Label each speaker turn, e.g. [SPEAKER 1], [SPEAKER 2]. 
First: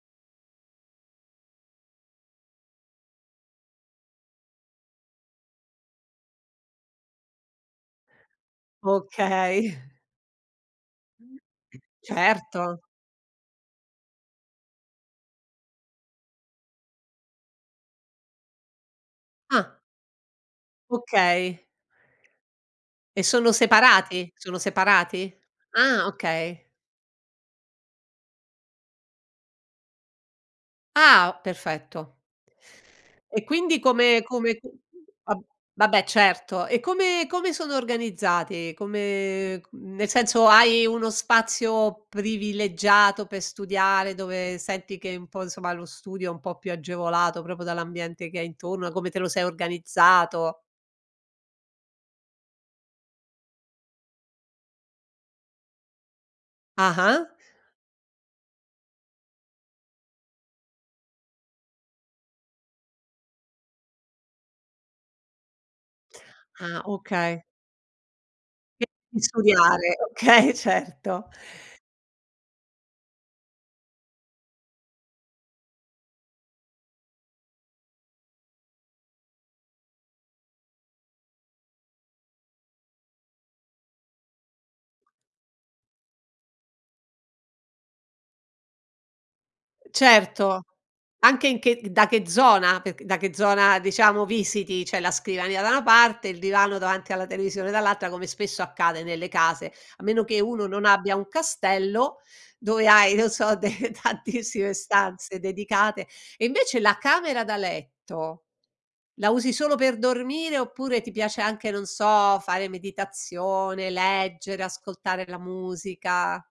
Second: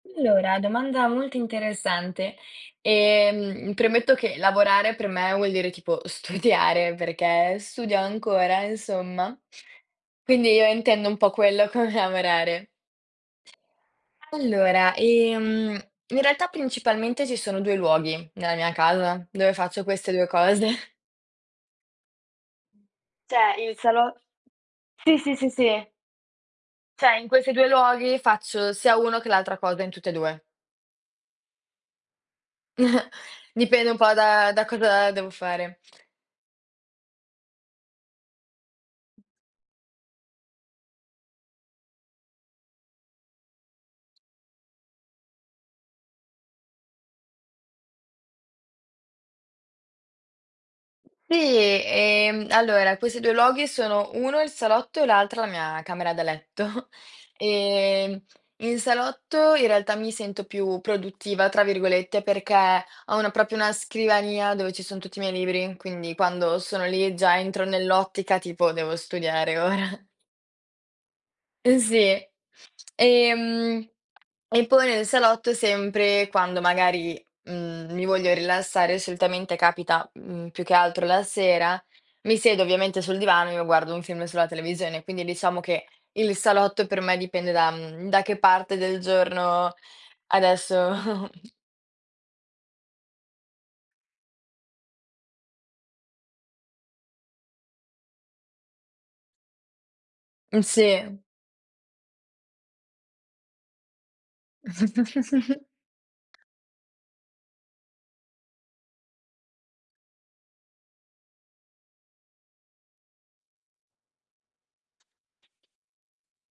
[SPEAKER 1] Allora, domanda molto interessante. Ehm, premetto che lavorare, per me vuol dire tipo studiare, perché studio ancora, insomma.
[SPEAKER 2] Okay.
[SPEAKER 1] Quindi io intendo un po' quello, come lavorare.
[SPEAKER 2] Certo.
[SPEAKER 1] Allora, ehm, in realtà, principalmente, ci sono 2 luoghi nella mia casa, dove
[SPEAKER 2] Ah.
[SPEAKER 1] faccio queste 2 cose.
[SPEAKER 2] Okay. E sono
[SPEAKER 1] Cioè, il salo
[SPEAKER 2] separati? Sono
[SPEAKER 1] sì, sì,
[SPEAKER 2] separati?
[SPEAKER 1] sì, sì.
[SPEAKER 2] Ah, okay.
[SPEAKER 1] Cioè in questi 2 luoghi, faccio sia uno che l'altra cosa, in tutti e 2.
[SPEAKER 2] Ah, perfetto. E quindi
[SPEAKER 1] Dipende un po',
[SPEAKER 2] come
[SPEAKER 1] da
[SPEAKER 2] come
[SPEAKER 1] da cosa devo
[SPEAKER 2] ab
[SPEAKER 1] fare.
[SPEAKER 2] vabbè, certo. E come come sono organizzati? Come c nel senso, hai uno spazio privilegiato per studiare, dove senti che un po', insomma, lo studio è un po' più agevolato, proprio dall'ambiente che hai intorno, da come te lo sei organizzato.
[SPEAKER 1] Sì, ehm, allora, questi 2 luoghi, sono uno il salotto e l'altra la mia camera da letto.
[SPEAKER 2] Ah-ah.
[SPEAKER 1] Ehm, in salotto, in realtà, mi sento "più produttiva" tra virgolette, perché ho una proprio una scrivania, dove ci sono tutti i miei libri, quindi quando
[SPEAKER 2] Ah,
[SPEAKER 1] sono lì, già
[SPEAKER 2] okay.
[SPEAKER 1] entro nell'ottica tipo:
[SPEAKER 2] Che
[SPEAKER 1] devo
[SPEAKER 2] di
[SPEAKER 1] studiare
[SPEAKER 2] studiare,
[SPEAKER 1] ora.
[SPEAKER 2] okay, certo.
[SPEAKER 1] Uhm, sì. Ehm e poi nel salotto, sempre quando magari, mhmm, mi voglio rilassare, solitamente capita, mhmm, più che altro la sera, mi siedo ovviamente sul divano e io guardo un film sulla televisione. Quindi, diciamo, che il salotto per me, dipende da, mhmm, da che parte del giorno
[SPEAKER 2] Certo,
[SPEAKER 1] adesso
[SPEAKER 2] anche in che da che zona, perc da che zona, diciamo, visiti. C'è la scrivania da una parte, il divano davanti alla televisione dall'altra, come spesso accade nelle case, a meno che
[SPEAKER 1] Mh,
[SPEAKER 2] uno non abbia
[SPEAKER 1] sì.
[SPEAKER 2] un castello, dove hai, non so, de tantissime stanze dedicate. E invece la camera da letto, la usi solo per dormire oppure ti piace anche, non so, fare meditazione, leggere, ascoltare la musica?